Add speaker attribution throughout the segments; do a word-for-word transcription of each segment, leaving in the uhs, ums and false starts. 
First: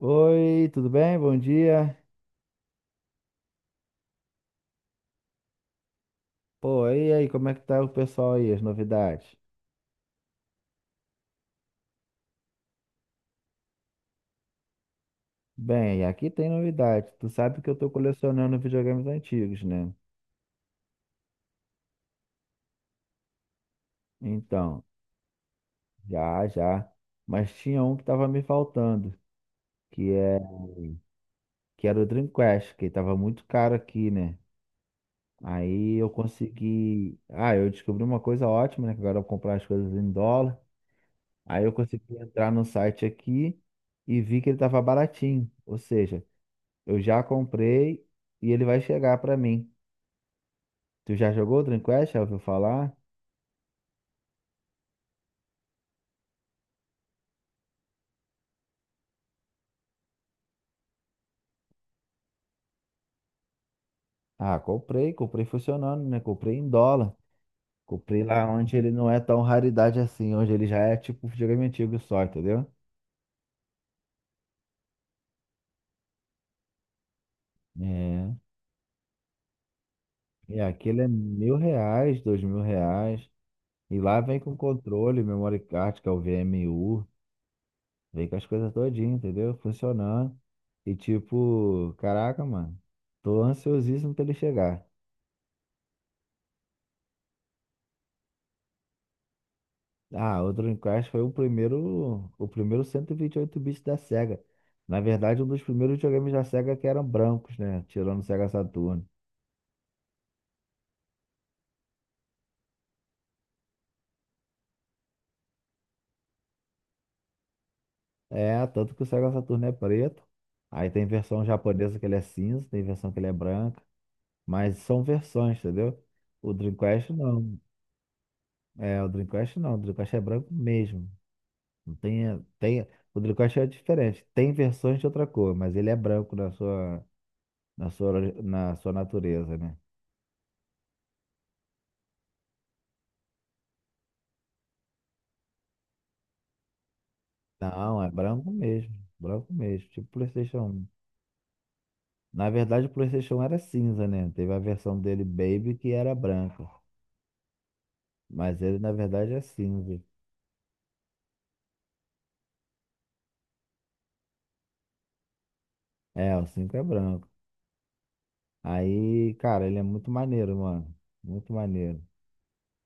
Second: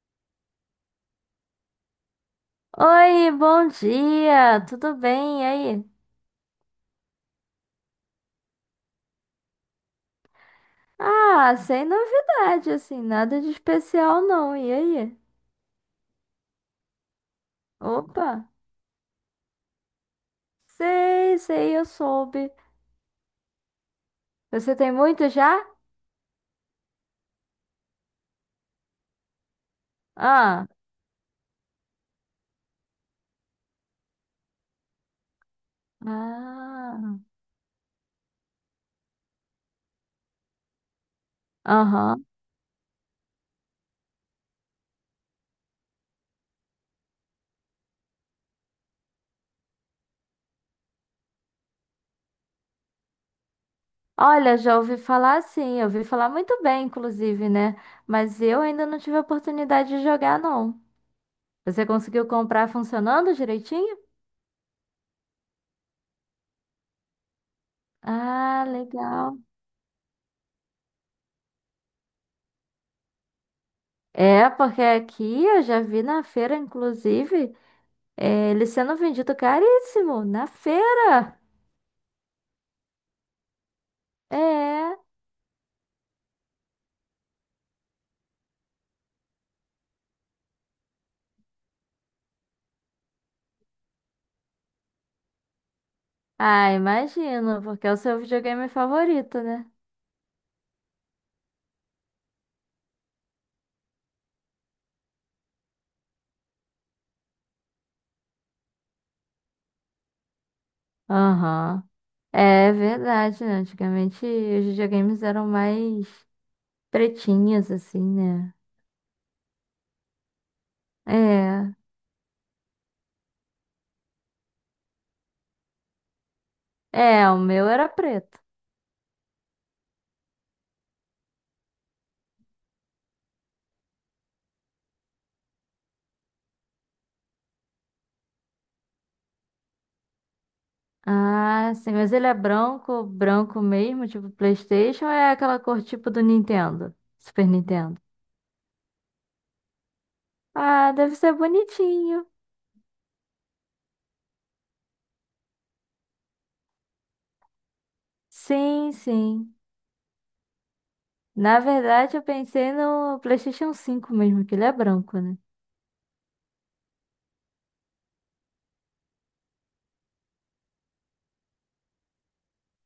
Speaker 1: Oi, tudo bem? Bom dia.
Speaker 2: Oi, bom dia, tudo bem? E aí?
Speaker 1: Pô, e aí, como é que tá o pessoal aí, as novidades?
Speaker 2: Ah, sem novidade, assim, nada de especial não. E aí?
Speaker 1: Bem, aqui tem novidade. Tu sabe que eu tô
Speaker 2: Opa,
Speaker 1: colecionando videogames antigos, né?
Speaker 2: sei, sei, eu soube. Você
Speaker 1: Então,
Speaker 2: tem muito já?
Speaker 1: já, já. Mas tinha um que tava me faltando, que é,
Speaker 2: Ah,
Speaker 1: que era o Dreamcast, que tava muito caro aqui, né? Aí eu
Speaker 2: ah,
Speaker 1: consegui. Ah, eu descobri uma coisa ótima, né? Que agora eu vou comprar as coisas em dólar. Aí eu consegui
Speaker 2: aham.
Speaker 1: entrar no site aqui e vi que ele tava baratinho. Ou seja, eu já comprei e ele vai chegar pra mim. Tu já jogou o Dreamcast? Já ouviu falar?
Speaker 2: Olha, já ouvi falar sim, eu ouvi falar muito bem, inclusive, né? Mas eu ainda não tive a oportunidade de jogar, não. Você conseguiu comprar funcionando direitinho?
Speaker 1: Ah, comprei, comprei funcionando, né? Comprei em dólar. Comprei lá
Speaker 2: Ah,
Speaker 1: onde ele não é tão
Speaker 2: legal.
Speaker 1: raridade assim, onde ele já é tipo um videogame antigo só, entendeu?
Speaker 2: É, porque aqui eu já vi na feira, inclusive.
Speaker 1: É.
Speaker 2: É, ele sendo vendido caríssimo na
Speaker 1: E aquele é
Speaker 2: feira.
Speaker 1: mil reais, dois mil reais. E lá vem com
Speaker 2: É.
Speaker 1: controle, memory card, que é o V M U. Vem com as coisas todinhas, entendeu? Funcionando. E tipo, caraca, mano. Tô ansiosíssimo pra ele chegar.
Speaker 2: Ah, imagino, porque é o seu videogame favorito, né?
Speaker 1: Ah, o Dreamcast foi o primeiro, o primeiro cento e vinte e oito bits da Sega. Na verdade, um dos primeiros videogames da Sega que eram brancos, né? Tirando o Sega Saturn.
Speaker 2: Aham. É verdade, né? Antigamente os videogames eram mais pretinhos, assim, né?
Speaker 1: É, tanto que o Sega Saturn é preto. Aí tem versão
Speaker 2: É.
Speaker 1: japonesa que ele é cinza, tem versão que ele é branca. Mas são versões, entendeu? O Dreamcast
Speaker 2: É, o
Speaker 1: não.
Speaker 2: meu era preto.
Speaker 1: É, o Dreamcast não. O Dreamcast é branco mesmo. Não tem, tem, o Dreamcast é diferente. Tem versões de outra cor, mas ele é branco na sua, na sua, na sua natureza, né?
Speaker 2: Ah, sim, mas ele é branco, branco mesmo, tipo PlayStation, ou é aquela cor tipo do Nintendo, Super
Speaker 1: Não,
Speaker 2: Nintendo.
Speaker 1: é branco mesmo. Branco mesmo. Tipo PlayStation um.
Speaker 2: Ah, deve ser bonitinho.
Speaker 1: Na verdade, o PlayStation um era cinza, né? Teve a versão dele Baby que era branca. Mas ele, na
Speaker 2: Sim,
Speaker 1: verdade, é
Speaker 2: sim.
Speaker 1: cinza.
Speaker 2: Na verdade, eu pensei no PlayStation cinco mesmo, que ele é branco, né?
Speaker 1: É, o cinco é branco. Aí, cara, ele é muito maneiro, mano. Muito maneiro.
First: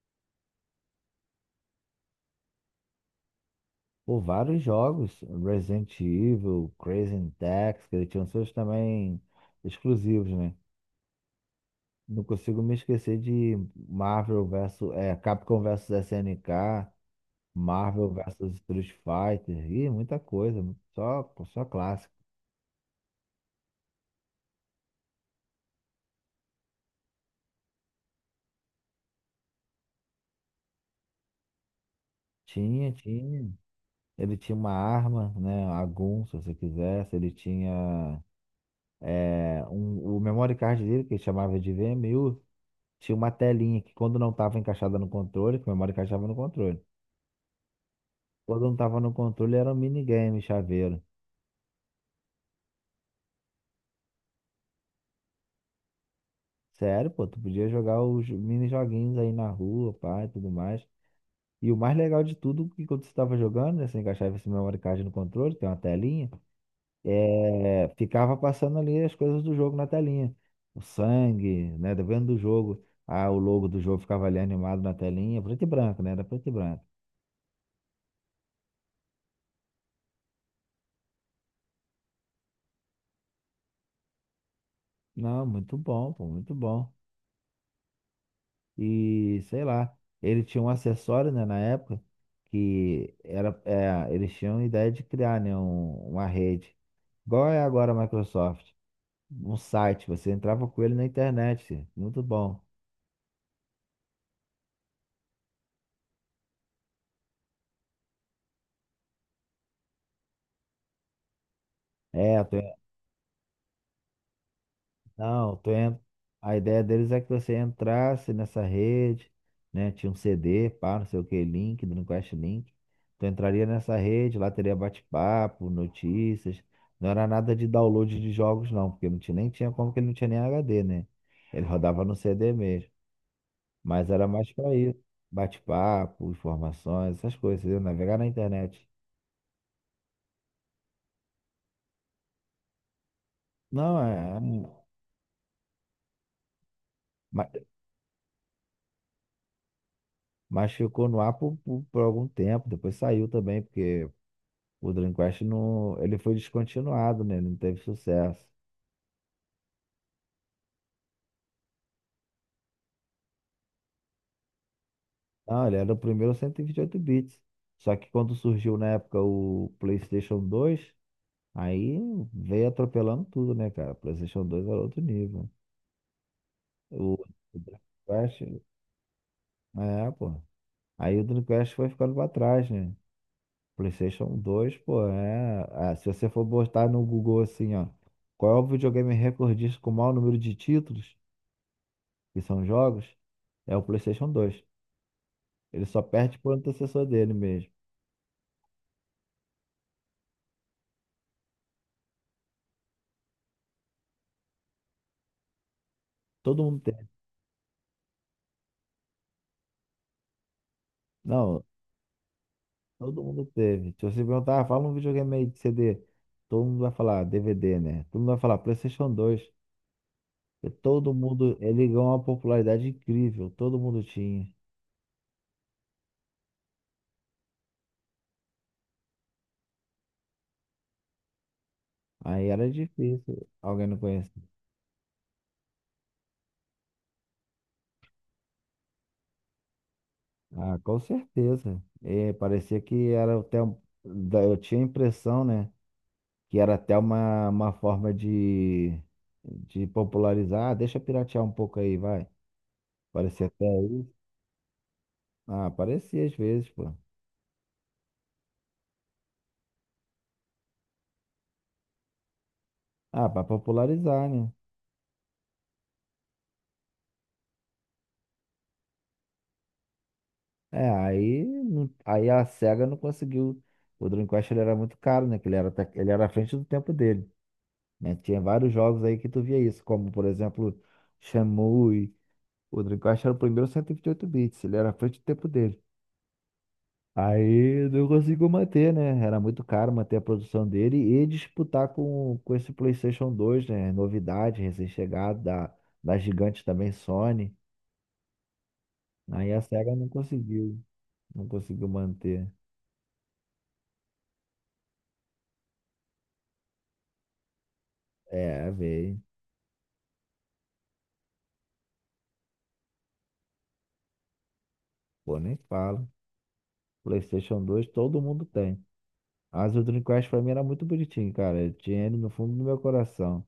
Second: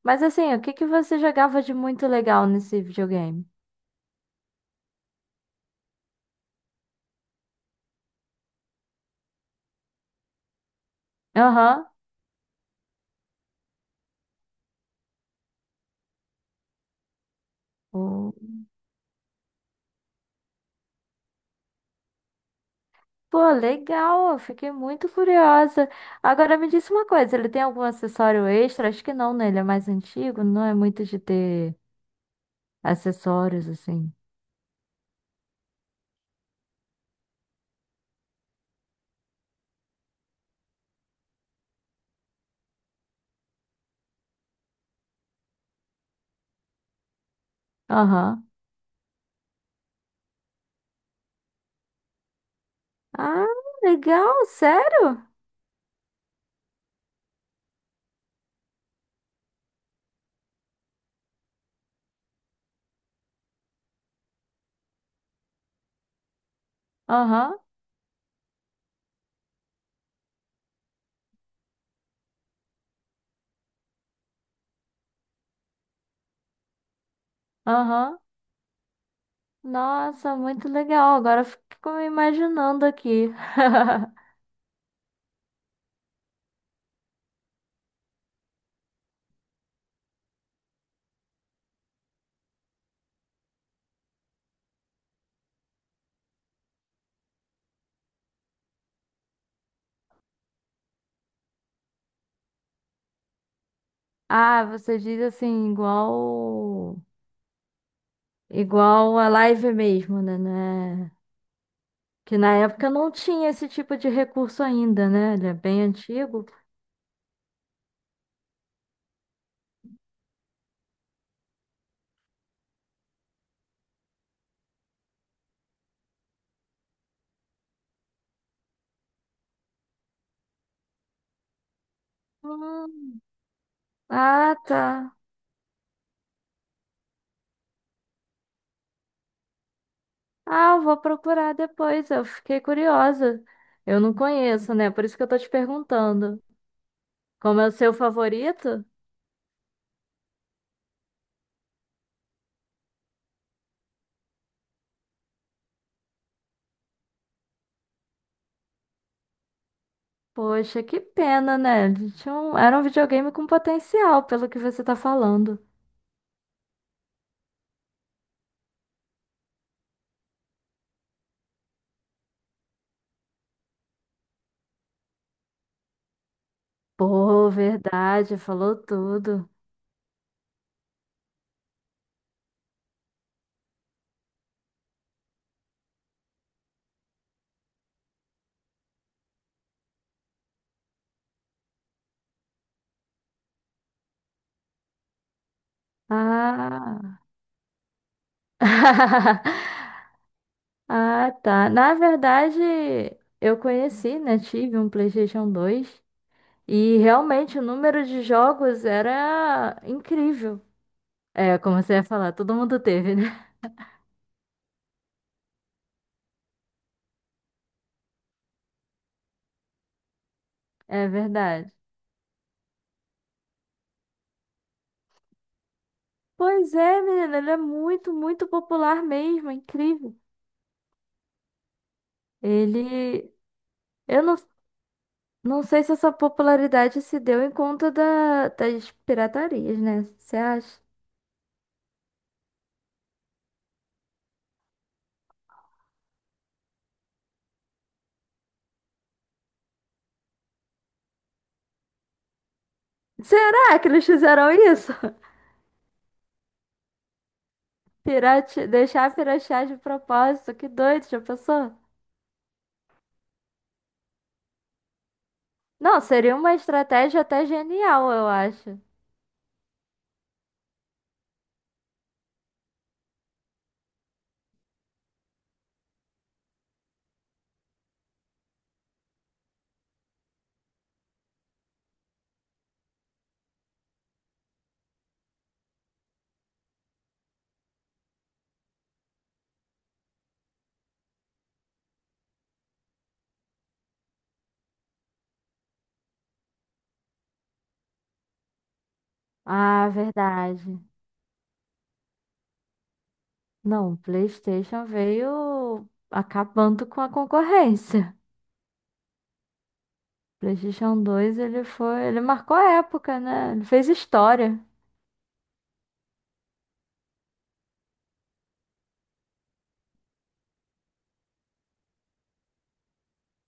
Speaker 2: Mas assim, o que que você jogava de muito legal nesse videogame?
Speaker 1: Por vários jogos, Resident Evil, Crazy Taxi, que ele tinha seus também exclusivos, né?
Speaker 2: Aham.
Speaker 1: Não consigo me esquecer de Marvel versus, é, Capcom versus S N K. Marvel
Speaker 2: O-
Speaker 1: versus Street Fighter, e muita coisa, só, só clássico.
Speaker 2: Pô, legal, eu fiquei muito curiosa. Agora me disse uma coisa, ele tem algum acessório extra? Acho que não, né? Ele é mais antigo, não é muito de ter
Speaker 1: Tinha, tinha.
Speaker 2: acessórios assim.
Speaker 1: Ele tinha uma arma, né? A Gun, se você quisesse. Ele tinha é, um, o memory card dele, que ele chamava de v VMU, tinha uma telinha que quando não estava encaixada no controle, que o memory card estava no controle.
Speaker 2: Aham.
Speaker 1: Quando não estava no controle, era um minigame, chaveiro.
Speaker 2: Ah, legal, sério?
Speaker 1: Sério, pô, tu podia jogar os mini joguinhos aí na rua, pá, e tudo mais. E o mais legal de tudo, que quando você estava jogando, né, você encaixava esse memory card no controle, tem uma telinha,
Speaker 2: Aham,
Speaker 1: é, ficava passando ali as coisas do jogo na telinha. O sangue, né, dependendo do jogo. Ah, o logo do jogo ficava ali animado na telinha, preto e branco, né, era preto e branco.
Speaker 2: aham. Nossa, muito legal. Agora eu fico me imaginando aqui.
Speaker 1: Não, muito bom, pô, muito bom. E, sei lá, ele tinha um acessório, né, na época, que era, é, eles tinham a ideia de criar, né, um- uma rede. Igual é agora a Microsoft. Um site, você entrava com ele na internet. Muito bom.
Speaker 2: Ah, você diz assim, igual igual a live mesmo, né? né?
Speaker 1: É,
Speaker 2: Que
Speaker 1: eu
Speaker 2: na
Speaker 1: tô,
Speaker 2: época não tinha esse tipo de recurso ainda, né? Ele
Speaker 1: não,
Speaker 2: é
Speaker 1: eu tô,
Speaker 2: bem
Speaker 1: en-
Speaker 2: antigo.
Speaker 1: a ideia deles é que você entrasse nessa rede, né? Tinha um C D, pá, não sei o que, link, Dreamcast Link. Tu entraria nessa rede, lá teria bate-papo, notícias. Não era nada de download de jogos, não, porque não tinha, nem tinha como que ele não tinha nem H D, né? Ele rodava no C D mesmo.
Speaker 2: Hum,
Speaker 1: Mas era mais
Speaker 2: ah,
Speaker 1: pra isso.
Speaker 2: tá.
Speaker 1: Bate-papo, informações, essas coisas, entendeu? Navegar na internet.
Speaker 2: Ah, eu vou procurar depois. Eu fiquei curiosa.
Speaker 1: Não,
Speaker 2: Eu não
Speaker 1: é. é um-
Speaker 2: conheço, né? Por isso que eu tô te perguntando. Como é o seu favorito?
Speaker 1: Mas ficou no ar por, por, por algum tempo, depois saiu também, porque o Dreamcast não, ele foi descontinuado, né? Ele não teve sucesso.
Speaker 2: Poxa, que pena, né? Ele tinha um... Era um videogame com potencial, pelo que você tá falando.
Speaker 1: Não, ele era o primeiro cento e e vinte e oito bits. Só que quando surgiu na época o PlayStation dois, aí veio atropelando tudo, né, cara? O PlayStation dois era outro nível. O,
Speaker 2: Pô,
Speaker 1: o
Speaker 2: verdade,
Speaker 1: Dreamcast,
Speaker 2: falou tudo.
Speaker 1: é, pô. Aí o Dreamcast foi ficando pra trás, né? PlayStation dois, pô, é. Ah, se você for botar no Google assim, ó, qual é o videogame recordista com o maior número de títulos, que são jogos, é o PlayStation dois. Ele só perde pro antecessor
Speaker 2: Ah.
Speaker 1: dele mesmo.
Speaker 2: Ah, tá. Na verdade, eu conheci, né? Tive um PlayStation dois
Speaker 1: Todo mundo
Speaker 2: e
Speaker 1: teve.
Speaker 2: realmente o número de jogos era incrível. É,
Speaker 1: Não,
Speaker 2: como você ia falar, todo mundo teve,
Speaker 1: todo
Speaker 2: né?
Speaker 1: mundo teve. Se você perguntar, ah, fala um videogame aí de C D, todo mundo vai falar D V D, né? Todo mundo vai falar PlayStation dois. E
Speaker 2: É
Speaker 1: todo mundo,
Speaker 2: verdade.
Speaker 1: ele ganhou uma popularidade incrível, todo mundo tinha.
Speaker 2: Pois é, menina, ele é muito, muito popular mesmo, é incrível.
Speaker 1: Aí era
Speaker 2: Ele.
Speaker 1: difícil alguém não
Speaker 2: Eu não,
Speaker 1: conhecer.
Speaker 2: não sei se essa popularidade se deu em conta da, das piratarias, né? Você
Speaker 1: Ah,
Speaker 2: acha?
Speaker 1: com certeza. É, parecia que era até. um- da- Eu tinha a impressão, né? Que era até uma, uma forma de, de popularizar. Ah, deixa eu piratear um pouco aí, vai. Parecia até
Speaker 2: Será que eles
Speaker 1: isso.
Speaker 2: fizeram isso?
Speaker 1: Ah, parecia às vezes, pô.
Speaker 2: Pirate... Deixar piratear de propósito, que doido, já pensou?
Speaker 1: Ah, pra popularizar, né?
Speaker 2: Não, seria uma estratégia até genial, eu acho.
Speaker 1: É, aí, não- aí a SEGA não conseguiu. O Dreamcast ele era muito caro, né? Que ele era, até- ele era à frente do tempo dele. Né? Tinha vários jogos aí que tu via isso, como por exemplo, Shenmue. O Dreamcast era o primeiro cento e vinte e oito bits, ele era à frente do tempo dele. Aí não conseguiu manter, né? Era muito caro manter a produção dele e disputar com, com esse PlayStation dois, né? Novidade, recém-chegado da, da gigante também, Sony. Aí a
Speaker 2: Ah,
Speaker 1: Sega não
Speaker 2: verdade.
Speaker 1: conseguiu, não conseguiu manter.
Speaker 2: Não, o PlayStation veio acabando com a concorrência.
Speaker 1: É, veio.
Speaker 2: PlayStation dois, ele foi, ele marcou a época, né? Ele fez história.
Speaker 1: Pô, nem fala. PlayStation dois todo mundo tem. Mas o Dreamcast pra mim era muito bonitinho, cara. Eu tinha ele no fundo do meu coração.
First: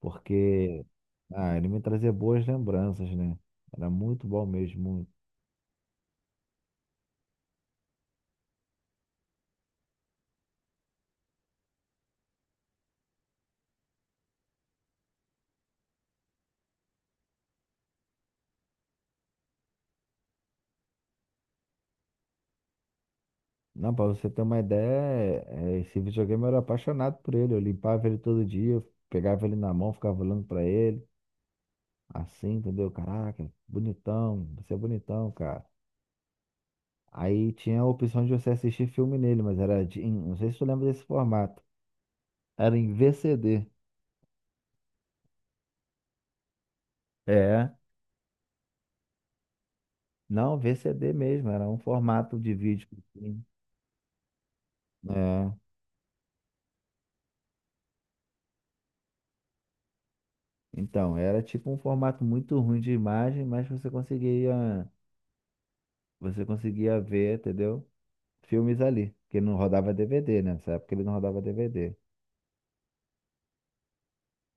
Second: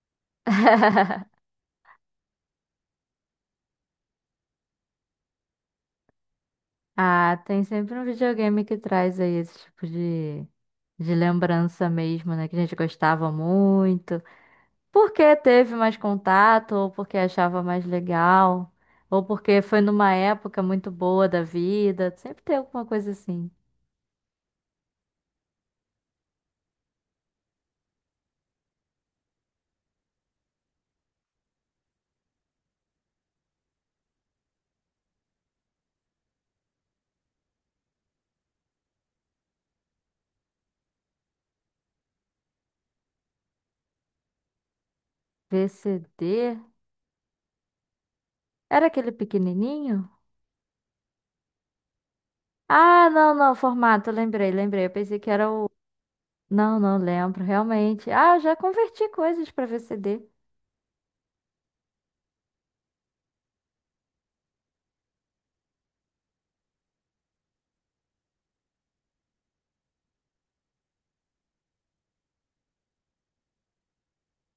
Speaker 1: Porque Ah, ele me trazia boas lembranças, né? Era muito bom mesmo.
Speaker 2: Ah, tem sempre um videogame que traz aí esse tipo de, de lembrança mesmo, né? Que a gente gostava muito. Porque teve mais contato, ou porque achava mais legal, ou porque foi numa época muito boa da vida. Sempre tem alguma coisa assim.
Speaker 1: Não, pra você ter uma ideia, é, esse videogame eu era apaixonado por ele. Eu limpava ele todo dia, eu pegava ele na mão, ficava olhando pra ele, assim, entendeu? Caraca, bonitão, você é bonitão, cara. Aí tinha a opção de você assistir filme nele, mas era de, em- não sei se tu lembra desse formato. Era em V C D.
Speaker 2: V C D?
Speaker 1: É,
Speaker 2: Era aquele pequenininho?
Speaker 1: não, V C D mesmo, era um formato de vídeo.
Speaker 2: Ah, não,
Speaker 1: Assim.
Speaker 2: não, formato, lembrei, lembrei. Eu pensei que era
Speaker 1: É.
Speaker 2: o. Não, não lembro, realmente. Ah, eu já converti coisas para V C D.
Speaker 1: Então, era tipo um formato muito ruim de imagem, mas você conseguia, você conseguia ver, entendeu? Filmes ali, porque não rodava D V D, né? Nessa época ele não rodava D V D.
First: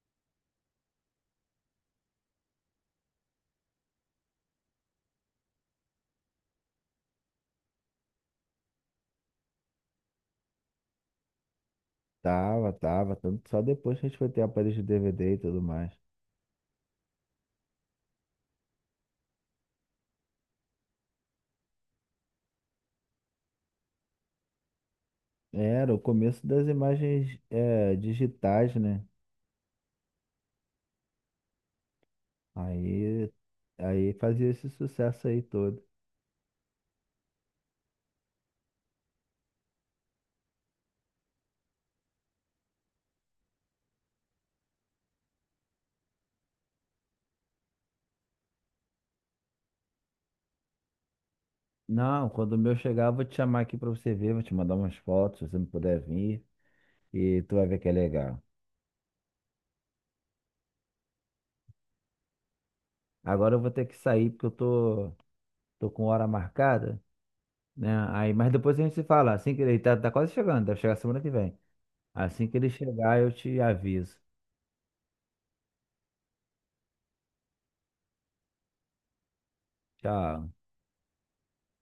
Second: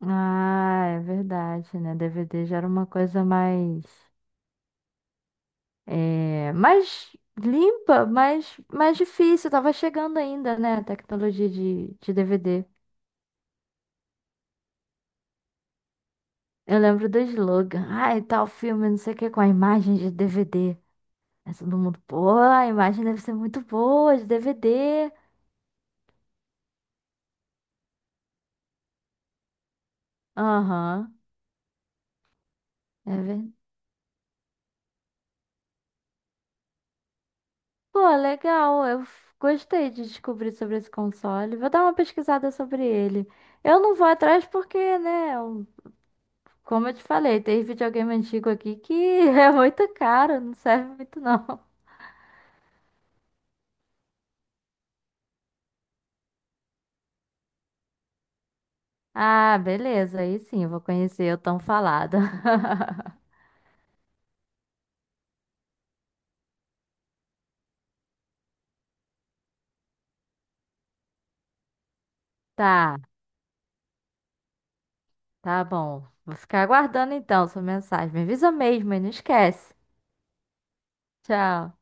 Speaker 2: Ah, é verdade, né? D V D já era uma coisa mais. É, mais limpa, mas mais difícil. Tava chegando ainda, né? A tecnologia de, de D V D.
Speaker 1: Tava, tava, tanto só depois que a gente foi ter aparelho de D V D e tudo mais.
Speaker 2: Eu lembro do slogan. Ai, tal filme, não sei o que, com a imagem de D V D. Aí todo mundo, pô, a imagem deve ser muito boa de D V D.
Speaker 1: Era o começo das imagens é, digitais, né?
Speaker 2: Aham, é
Speaker 1: Aí,
Speaker 2: verdade.
Speaker 1: aí fazia esse sucesso aí todo.
Speaker 2: Pô, legal. Eu f- gostei de descobrir sobre esse console. Vou dar uma pesquisada sobre ele. Eu não vou atrás porque, né? É um, como eu te falei, tem videogame antigo aqui que é muito caro, não serve muito não.
Speaker 1: Não, quando o meu chegar, eu vou te chamar aqui pra você ver, vou te mandar umas fotos, se você não puder vir, e tu vai ver que é legal.
Speaker 2: Ah, beleza, aí sim, eu vou conhecer o tão falado.
Speaker 1: Agora eu vou ter que sair porque eu tô Tô com hora marcada, né? Aí, mas depois a gente se fala. Assim que ele tá, tá quase chegando, deve chegar semana que vem. Assim que ele
Speaker 2: Tá,
Speaker 1: chegar, eu te aviso.
Speaker 2: tá bom. Vou ficar aguardando então sua mensagem. Me avisa mesmo e não esquece.
Speaker 1: Tchau.
Speaker 2: Tchau.